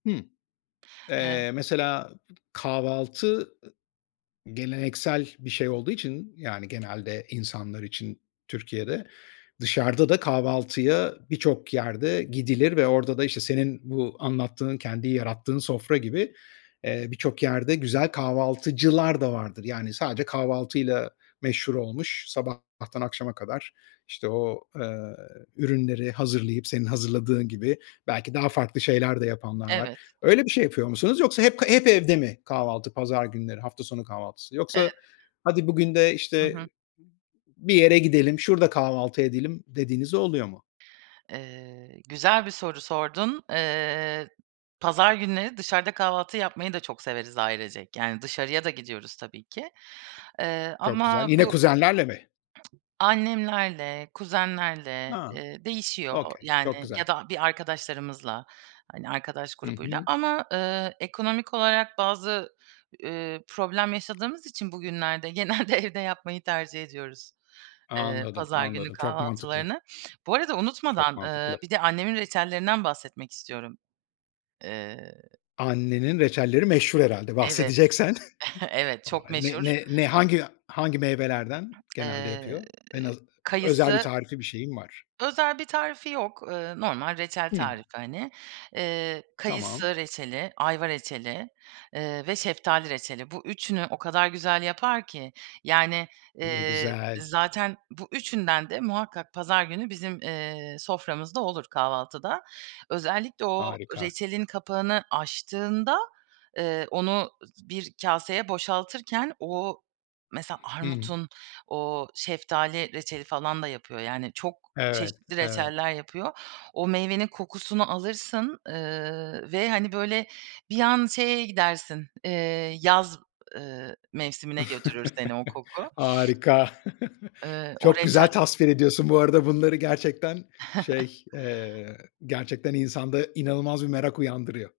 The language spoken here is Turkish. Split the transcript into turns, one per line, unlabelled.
Hımm.
Eee
Eee, mesela kahvaltı geleneksel bir şey olduğu için yani genelde insanlar için Türkiye'de. Dışarıda da kahvaltıya birçok yerde gidilir ve orada da, işte, senin bu anlattığın, kendi yarattığın sofra gibi, eee, birçok yerde güzel kahvaltıcılar da vardır. Yani sadece kahvaltıyla meşhur olmuş, sabahtan akşama kadar, işte, o, ııı, ürünleri hazırlayıp senin hazırladığın gibi, belki daha farklı şeyler de yapanlar var.
Evet.
Öyle bir şey yapıyor musunuz? Yoksa hep hep evde mi kahvaltı pazar günleri, hafta sonu kahvaltısı? Yoksa,
Evet.
"Hadi, bugün de,
Hı
işte,
hı.
bir yere gidelim, şurada kahvaltı edelim." dediğiniz de oluyor mu?
Eee, güzel bir soru sordun. Eee, pazar günleri dışarıda kahvaltı yapmayı da çok severiz ailecek. Yani dışarıya da gidiyoruz tabii ki. Eee,
Çok güzel.
ama
Yine
bu
kuzenlerle mi?
Annemlerle, kuzenlerle,
Ha!
eee, değişiyor,
okey.
yani,
Çok
ya
güzel.
da bir arkadaşlarımızla, hani, arkadaş
Hı
grubuyla.
hı.
Ama, ııı, ekonomik olarak bazı, ııı, problem yaşadığımız için bugünlerde genelde evde yapmayı tercih ediyoruz, eee,
Anladım,
pazar günü
anladım. Çok mantıklı.
kahvaltılarını. Bu arada
Çok
unutmadan, eee,
mantıklı.
bir de annemin reçellerinden bahsetmek istiyorum. Eee
Annenin reçelleri meşhur herhâlde
Evet.
bahsedeceksen.
Evet,
A,
çok
ne
meşhur.
ne ne hangi hangi meyvelerden genelde
Eee,
yapıyor? En az özel bir
kayısı
tarifi, bir şeyi mi var?
Özel bir tarifi yok. Eee, normal reçel
Hımm.
tarifi hani. Eee,
Tamam.
kayısı reçeli, ayva reçeli, eee, ve şeftali reçeli. Bu üçünü o kadar güzel yapar ki yani,
Ne
eee,
güzel.
zaten bu üçünden de muhakkak pazar günü bizim, eee, soframızda olur kahvaltıda. Özellikle o
Harika.
reçelin kapağını açtığında, eee, onu bir kâseye boşaltırken, o mesela
Hıı.
armudun o şeftali reçeli falan da yapıyor yani çok
Evet,
çeşitli
evet.
reçeller yapıyor. O meyvenin kokusunu alırsın, ııı, ve, hani, böyle, bir an şeye gidersin, eee, yaz, ııı, mevsimine götürür seni o koku.
Harika.
Iıı, o
Çok güzel
reçel
tasvir ediyorsun bu arada bunları gerçekten şey, eee, gerçekten insanda inanılmaz bir merak uyandırıyor.